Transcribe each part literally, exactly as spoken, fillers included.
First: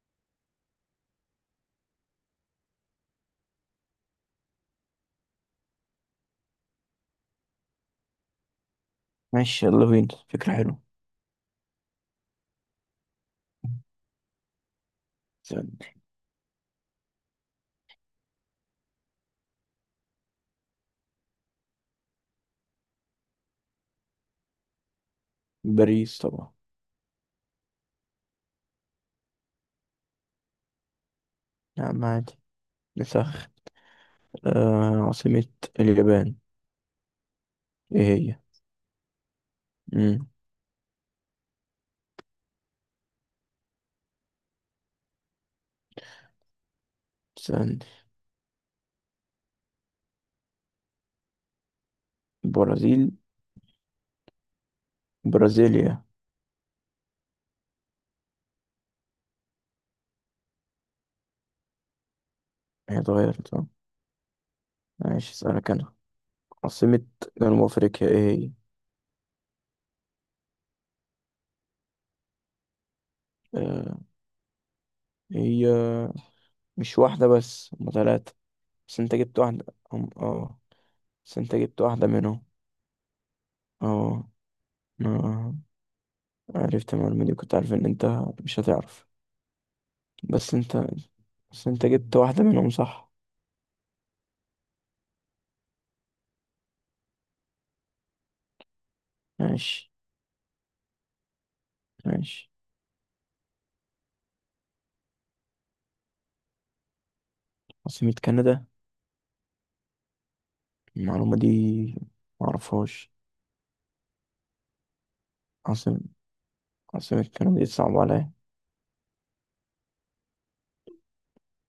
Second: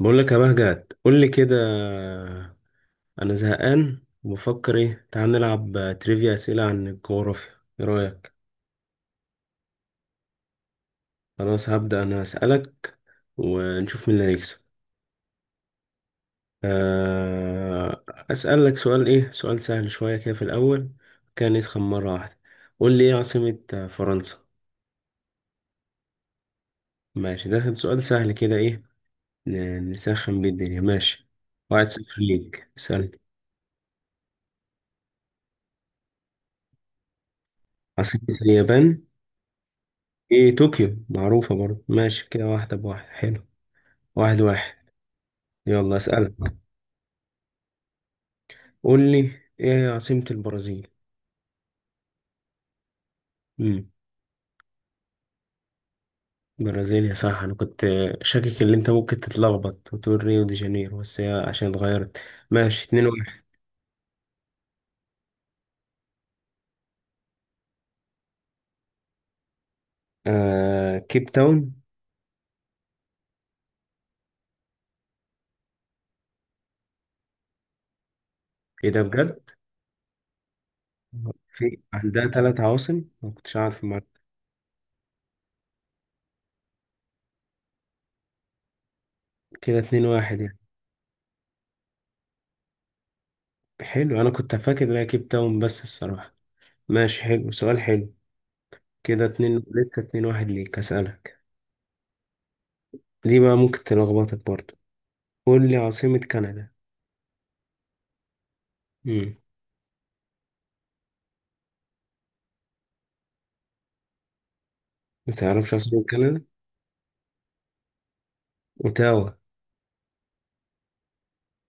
بقول لك يا مهجد، قول لي كده. انا زهقان وبفكر ايه. تعال نلعب تريفيا، اسئله عن الجغرافيا. ايه رايك؟ ماشي، يلا بينا. فكرة حلوة. خلاص، هبدا انا اسالك ونشوف مين اللي هيكسب. استنى. آه. اسالك سؤال. ايه، سؤال سهل شويه كده في الاول، كان يسخن مره واحده. قول لي ايه عاصمه فرنسا؟ باريس طبعا. ماشي، ده كان سؤال سهل كده، ايه ن- نسخن بيه الدنيا. ماشي، واحد نعم، صفر عادي. ليك. اسالني نسخ. آه، عاصمة اليابان ايه عاصمه هي؟ اليابان. مم. ايه، طوكيو، معروفة برضه. ماشي كده، واحدة بواحد. حلو، واحد واحد. يلا اسألك، استنى. قول لي ايه هي عاصمة البرازيل؟ برازيل. امم، برازيليا. البرازيل. يا صح، انا كنت شاكك ان انت ممكن تتلخبط وتقول ريو دي جانيرو، بس هي عشان اتغيرت. ماشي، هي اتنين واحد. اتغيرت، اه. ماشي، اسألك انا. عاصمة جنوب افريقيا ايه هي؟ آه، كيب تاون. آه، هي مش واحدة بس هما تلاتة. ايه بس ده انت جبت بجد؟ واحدة. هم، اه. بس انت في جبت واحدة عندها منهم. تلات عواصم، ما كنتش عارف المعلومة. اه. آه. عرفت المعلومة دي، كنت عارف ان انت مش هتعرف. كده اتنين واحد بس يعني. انت بس انت جبت واحدة منهم، صح؟ حلو، انا كنت فاكر ان هي كيب تاون بس الصراحة. ماشي، حلو، سؤال حلو. كده اتنين، ماشي لسه اتنين واحد ليك. اسألك ماشي. دي بقى، ممكن تلخبطك برضه. قول لي عاصمة كندا. عاصمة كندا. امم. المعلومة دي معرفهاش. ما تعرفش عاصمة عاصمة كندا؟ عاصمة كندا دي صعبة عليا. اوتاوا.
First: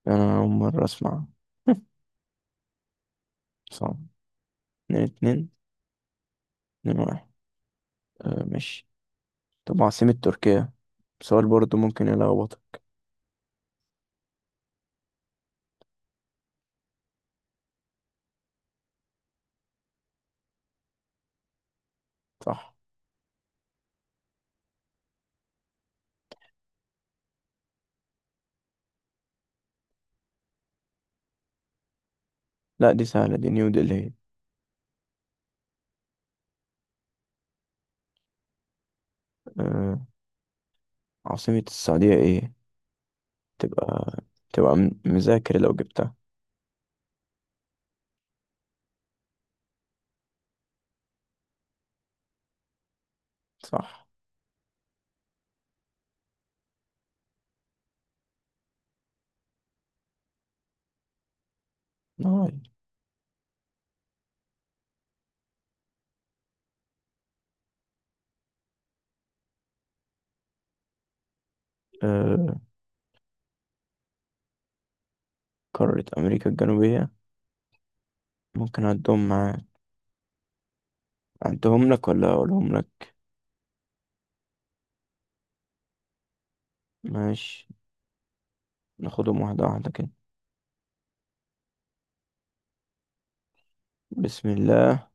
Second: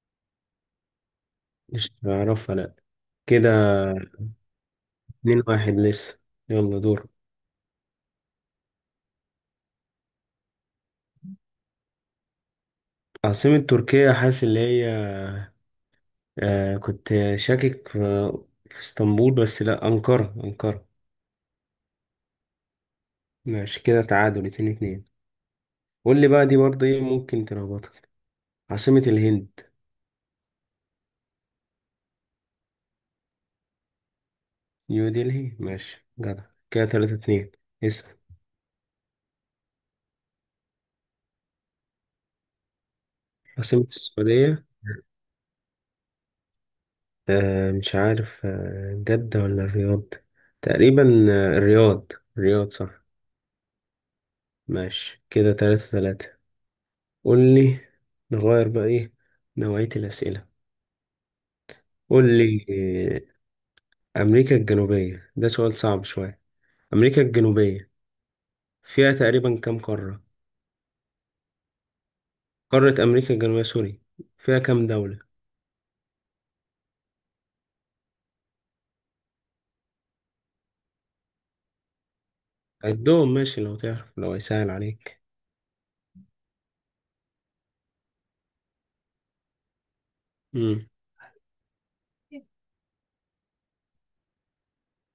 أنا أول مرة أسمع. مش هتعرفها، لا. كده صعب. اتنين اتنين اتنين. واحد لسه. يلا اتنين دور. واحد. آه ماشي. طب عاصمة تركيا، سؤال برضه ممكن يلخبطك. عاصمة تركيا، حاسس اللي هي، آه كنت شاكك في, في اسطنبول، بس لا، أنقرة أنقرة. صح. ماشي كده، تعادل اتنين اتنين. قول لي بقى دي برضه، ايه ممكن تلخبطك. عاصمة الهند؟ لا دي سهلة، دي نيو دلهي. نيو دلهي. ماشي جدع. كده تلاتة اتنين. اسأل. آه، عاصمة السعودية ايه؟ عاصمة تبقى السعودية، تبقى م- مذاكر لو جبتها. آه مش عارف، آه جدة ولا الرياض؟ تقريبا، آه الرياض. الرياض، صح. صح. ماشي كده، تلاتة تلاتة. قول لي، نغير بقى ايه، نوعية الأسئلة. قول نايل. لي. آه أمريكا الجنوبية، ده سؤال صعب شوية. أمريكا الجنوبية فيها تقريبا كام قارة؟ آه، قارة أمريكا الجنوبية، سوري، فيها كام دولة؟ قارة أمريكا الجنوبية، ممكن أعدهم معاك؟ أعدهم لك ولا أقولهم لك؟ عدهم ماشي لو تعرف، لو هيسهل عليك. ماشي، ناخدهم واحدة واحدة كده. مم. بسم الله.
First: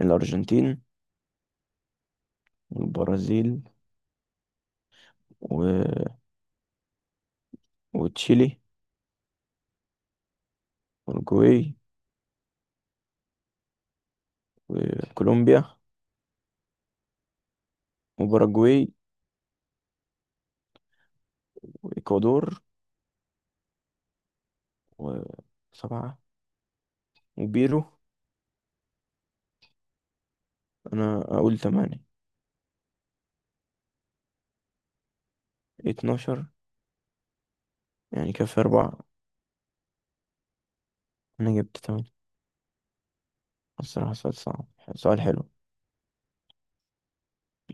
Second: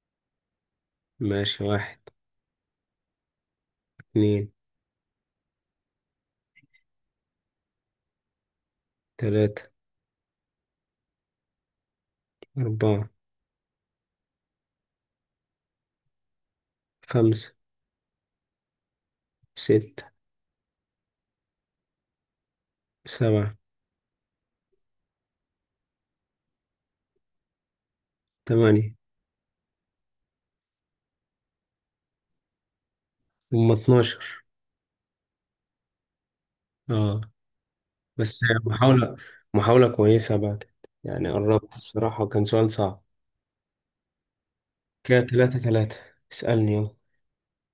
الأرجنتين. ماشي، واحد، والبرازيل. اتنين، و... وتشيلي. تلاتة، والجوي. أربعة، وكولومبيا. خمسة، وباراجواي. ستة، وإكوادور. سبعة، وسبعة. وبيرو. تمانية. أنا أقول تمانية. هم اتناشر. اتناشر، اه، يعني بس كفي أربعة. محاولة، محاولة كويسة بعد. يعني أنا قربت جبت تمانية. الصراحة، وكان سؤال صعب. الصراحة سؤال صعب، كده سؤال حلو. تلاتة تلاتة. اسألني يلا.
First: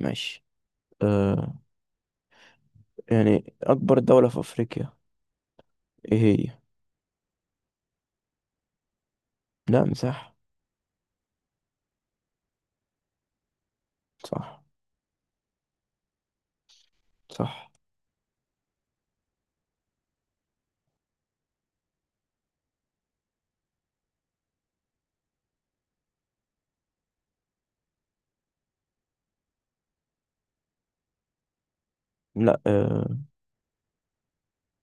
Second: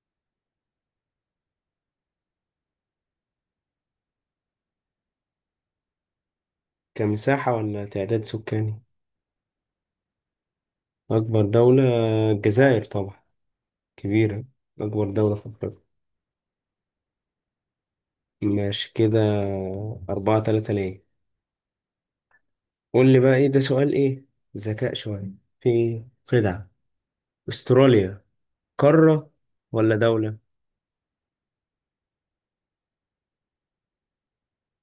ماشي. أه، يعني أكبر دولة في أفريقيا إيه هي؟ كمساحة ولا تعداد سكاني؟ لا، مساحة. أكبر دولة الجزائر طبعا، كبيرة، صح. أكبر دولة في أفريقيا. صح. ماشي كده، أربعة تلاتة ليه. قول لي بقى إيه، ده سؤال إيه، ذكاء شوية، في خدعة. أستراليا قارة ولا دولة؟ لا آه،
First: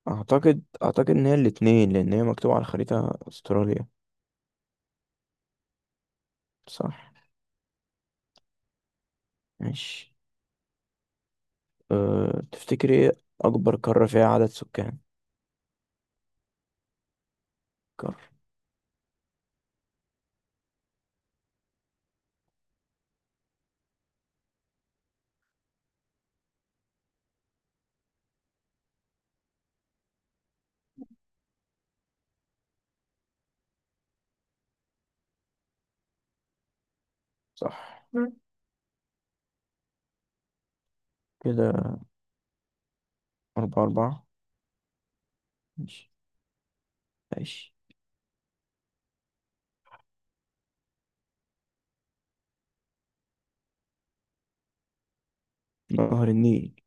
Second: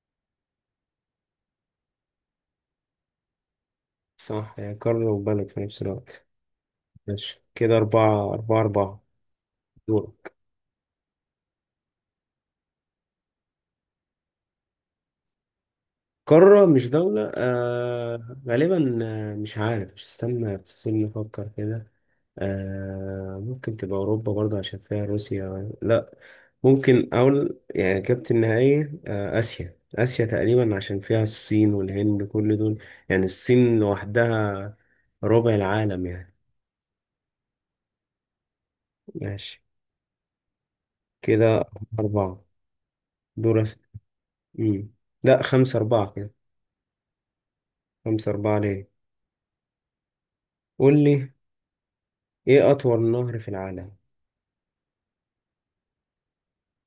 اعتقد اعتقد ان هي الاتنين، لان هي مكتوبة على الخريطة استراليا. صح، هي قارة وبلد في نفس الوقت. صح. ماشي كده، أربعة أربعة أربعة دول. ماشي. أه... تفتكري ايه اكبر قارة فيها عدد سكان؟ قارة مش دولة، قارة. آه غالبا، آه مش عارف، مش، استنى استنى نفكر كده. آه ممكن تبقى أوروبا برضه عشان فيها روسيا، لا. ممكن أقول يعني إجابتي النهائية، آه آسيا. آسيا تقريبا عشان فيها الصين والهند كل دول. يعني الصين لوحدها ربع العالم يعني. صح. مم. ماشي كده، كده أربعة دول أس- أربعة أربعة. مم. لا، خمسة ماشي أربعة كده. ماشي. خمسة أربعة ليه. قول لي، إيه أطول نهر في العالم؟ نهر النيل.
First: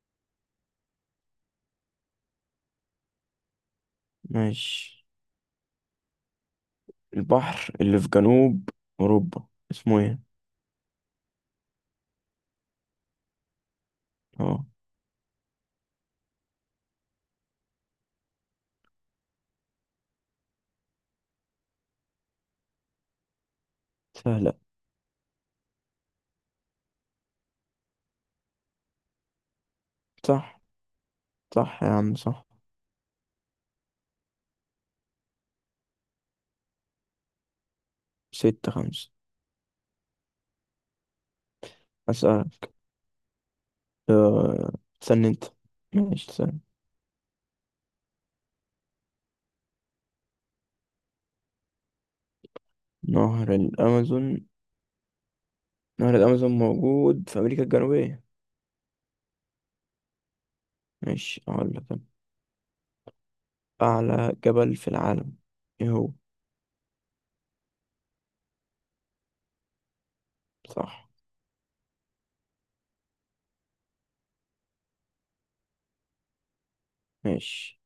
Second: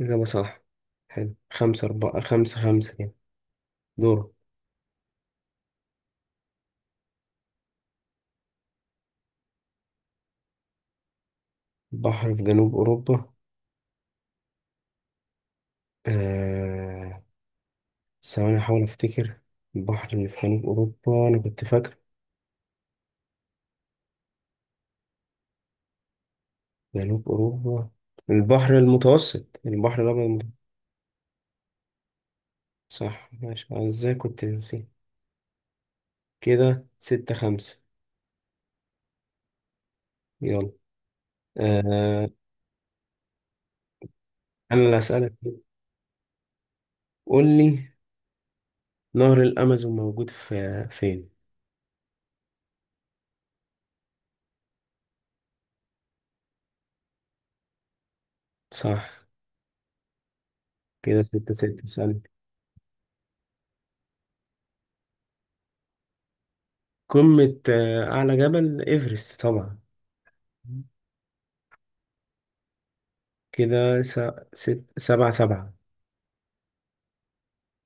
إجابة صح. حلو، خمسة أربعة، خمسة خمسة كده. دور. ماشي. البحر اللي في جنوب أوروبا اسمه ايه؟ بحر في جنوب أوروبا. اه. آه... ثواني أحاول أفتكر. البحر اللي في جنوب أوروبا، أنا كنت فاكر سهلة. جنوب أوروبا. البحر المتوسط، البحر الأبيض المت- صح. صح يا عم، صح. صح. ماشي، أنا إزاي كنت نسيت. كده ستة خمسة. ستة خمسة. يلا. آه... أسأل. أه... أنا اللي استنى هسألك. انت. ماشي، استنى. قول لي، نهر الأمازون موجود في فين؟ نهر الأمازون. نهر الأمازون موجود في أمريكا الجنوبية. صح. كده ماشي، ستة أقول ستة. لك أنا. سألت. أعلى جبل في العالم إيه هو؟ قمة، آه، أعلى جبل إيفرست طبعا. صح. كده س... ست... سبعة سبعة. ماشي.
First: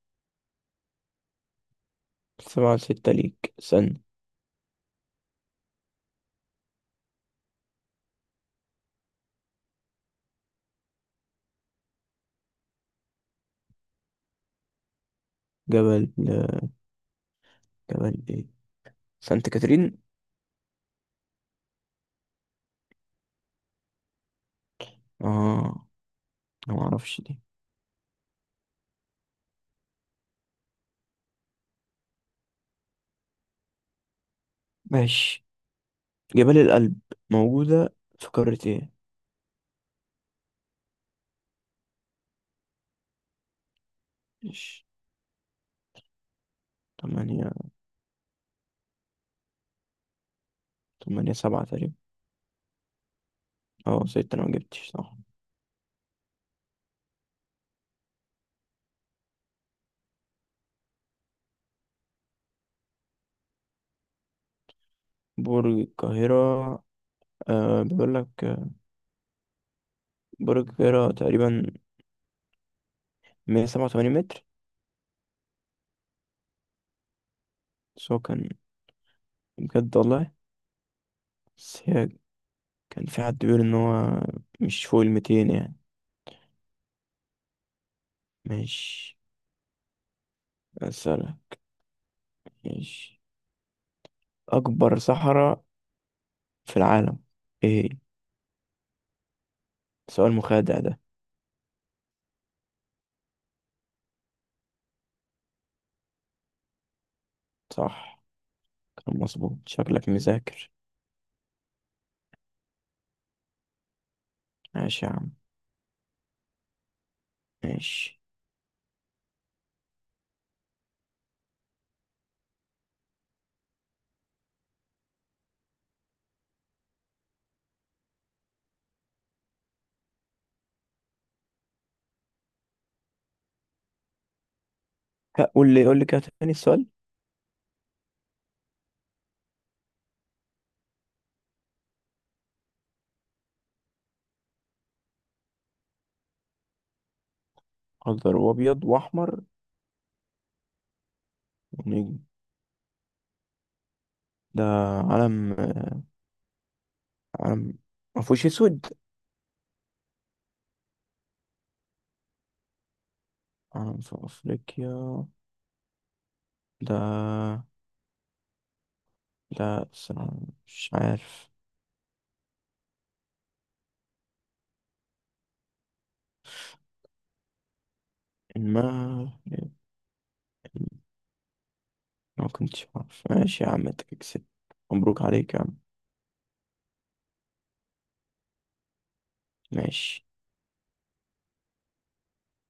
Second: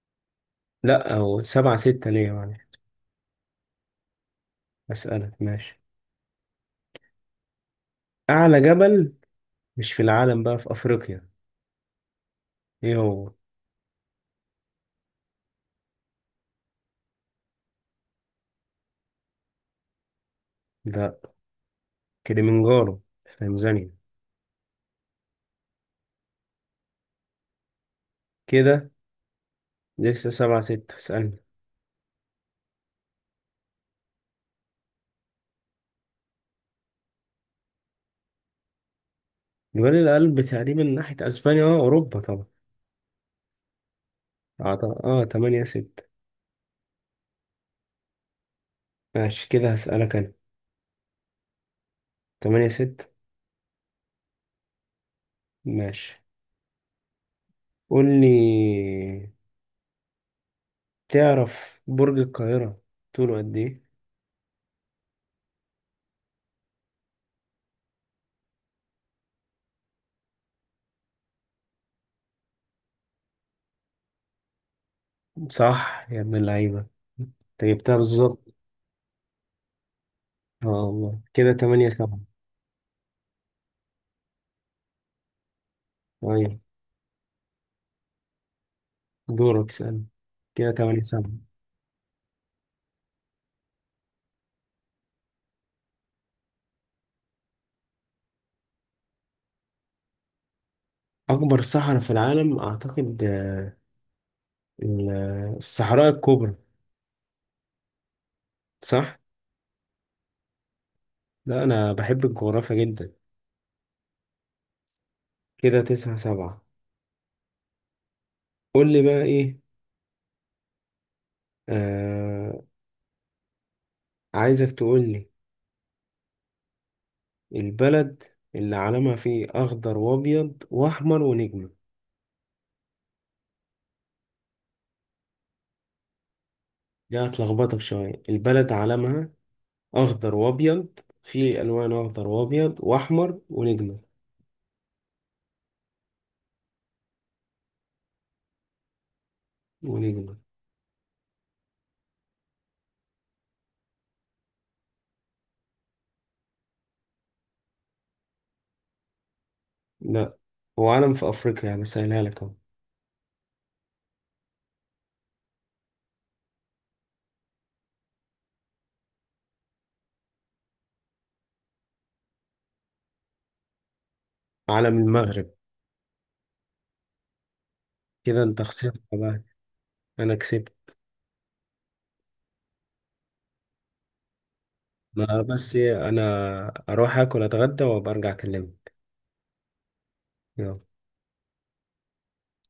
لا، أو سبعة ستة ليا، معلش. سبعة ستة ليك سن. أسألك ماشي. أعلى جبل، مش في العالم بقى، في أفريقيا، إيه هو؟ جبل. جبل إيه، سانت كاترين؟ ده كليمنجارو في تنزانيا. آه، أنا معرفش دي. كده لسه سبعة ستة. اسألني. ماشي. جبال الألب موجودة في قارة إيه؟ جبال الألب تقريبا ناحية أسبانيا، أه أوروبا طبعا. ماشي. أعط- أه تمانية ستة. تمانية. ماشي كده، هسألك أنا. تمانية سبعة تقريبا. تمانية ستة. أه، ستة، أنا مجبتش صح. ماشي، قول لي، تعرف برج القاهرة طوله قد إيه؟ برج القاهرة. آه بيقول لك آه، برج القاهرة تقريبا مية سبعة وتمانين متر. صح يا ابن اللعيبة، انت جبتها بس هو بالظبط. كان، بجد والله. اه والله، كده بس تمانية هي، سبعة. كان في حد بيقول ان هو مش فوق الميتين يعني. أيوة. ماشي. دورك، سأل. كده تمانية سبعة. أسألك، ماشي. اكبر صحراء في العالم ايه هي؟ سؤال مخادع ده. أكبر صحراء في العالم، أعتقد آه، ال- آه، الصحراء الكبرى. صح. صح؟ كان مظبوط، شكلك مذاكر. لا أنا بحب الجغرافيا جدا. ماشي يا عم. كده تسعة سبعة. ماشي. قول لي بقى إيه. آه عايزك تقول لي البلد اللي علمها فيه أخضر وأبيض وأحمر ونجمة. ها، قول لي قول لي كده تاني السؤال. دي هتلخبطك شوية. البلد علمها أخضر وأبيض، فيه ألوان أخضر وأبيض وأحمر ونجمة. اخضر وابيض واحمر ونجمة ونجم. ده علم. علم ما فيهوش اسود. لا، هو علم في افريقيا يعني، سهلها لك اهو. علم في افريقيا. ده ده الصراحة مش عارف. علم المغرب. كده انت خسرت المغرب. بقى، انا كسبت. ما كنتش عارف. ماشي يا عم، انت كسبت. مبروك ما عليك يا بس عم. إيه، انا اروح اكل اتغدى وابقى ارجع اكلمك. ماشي. يلا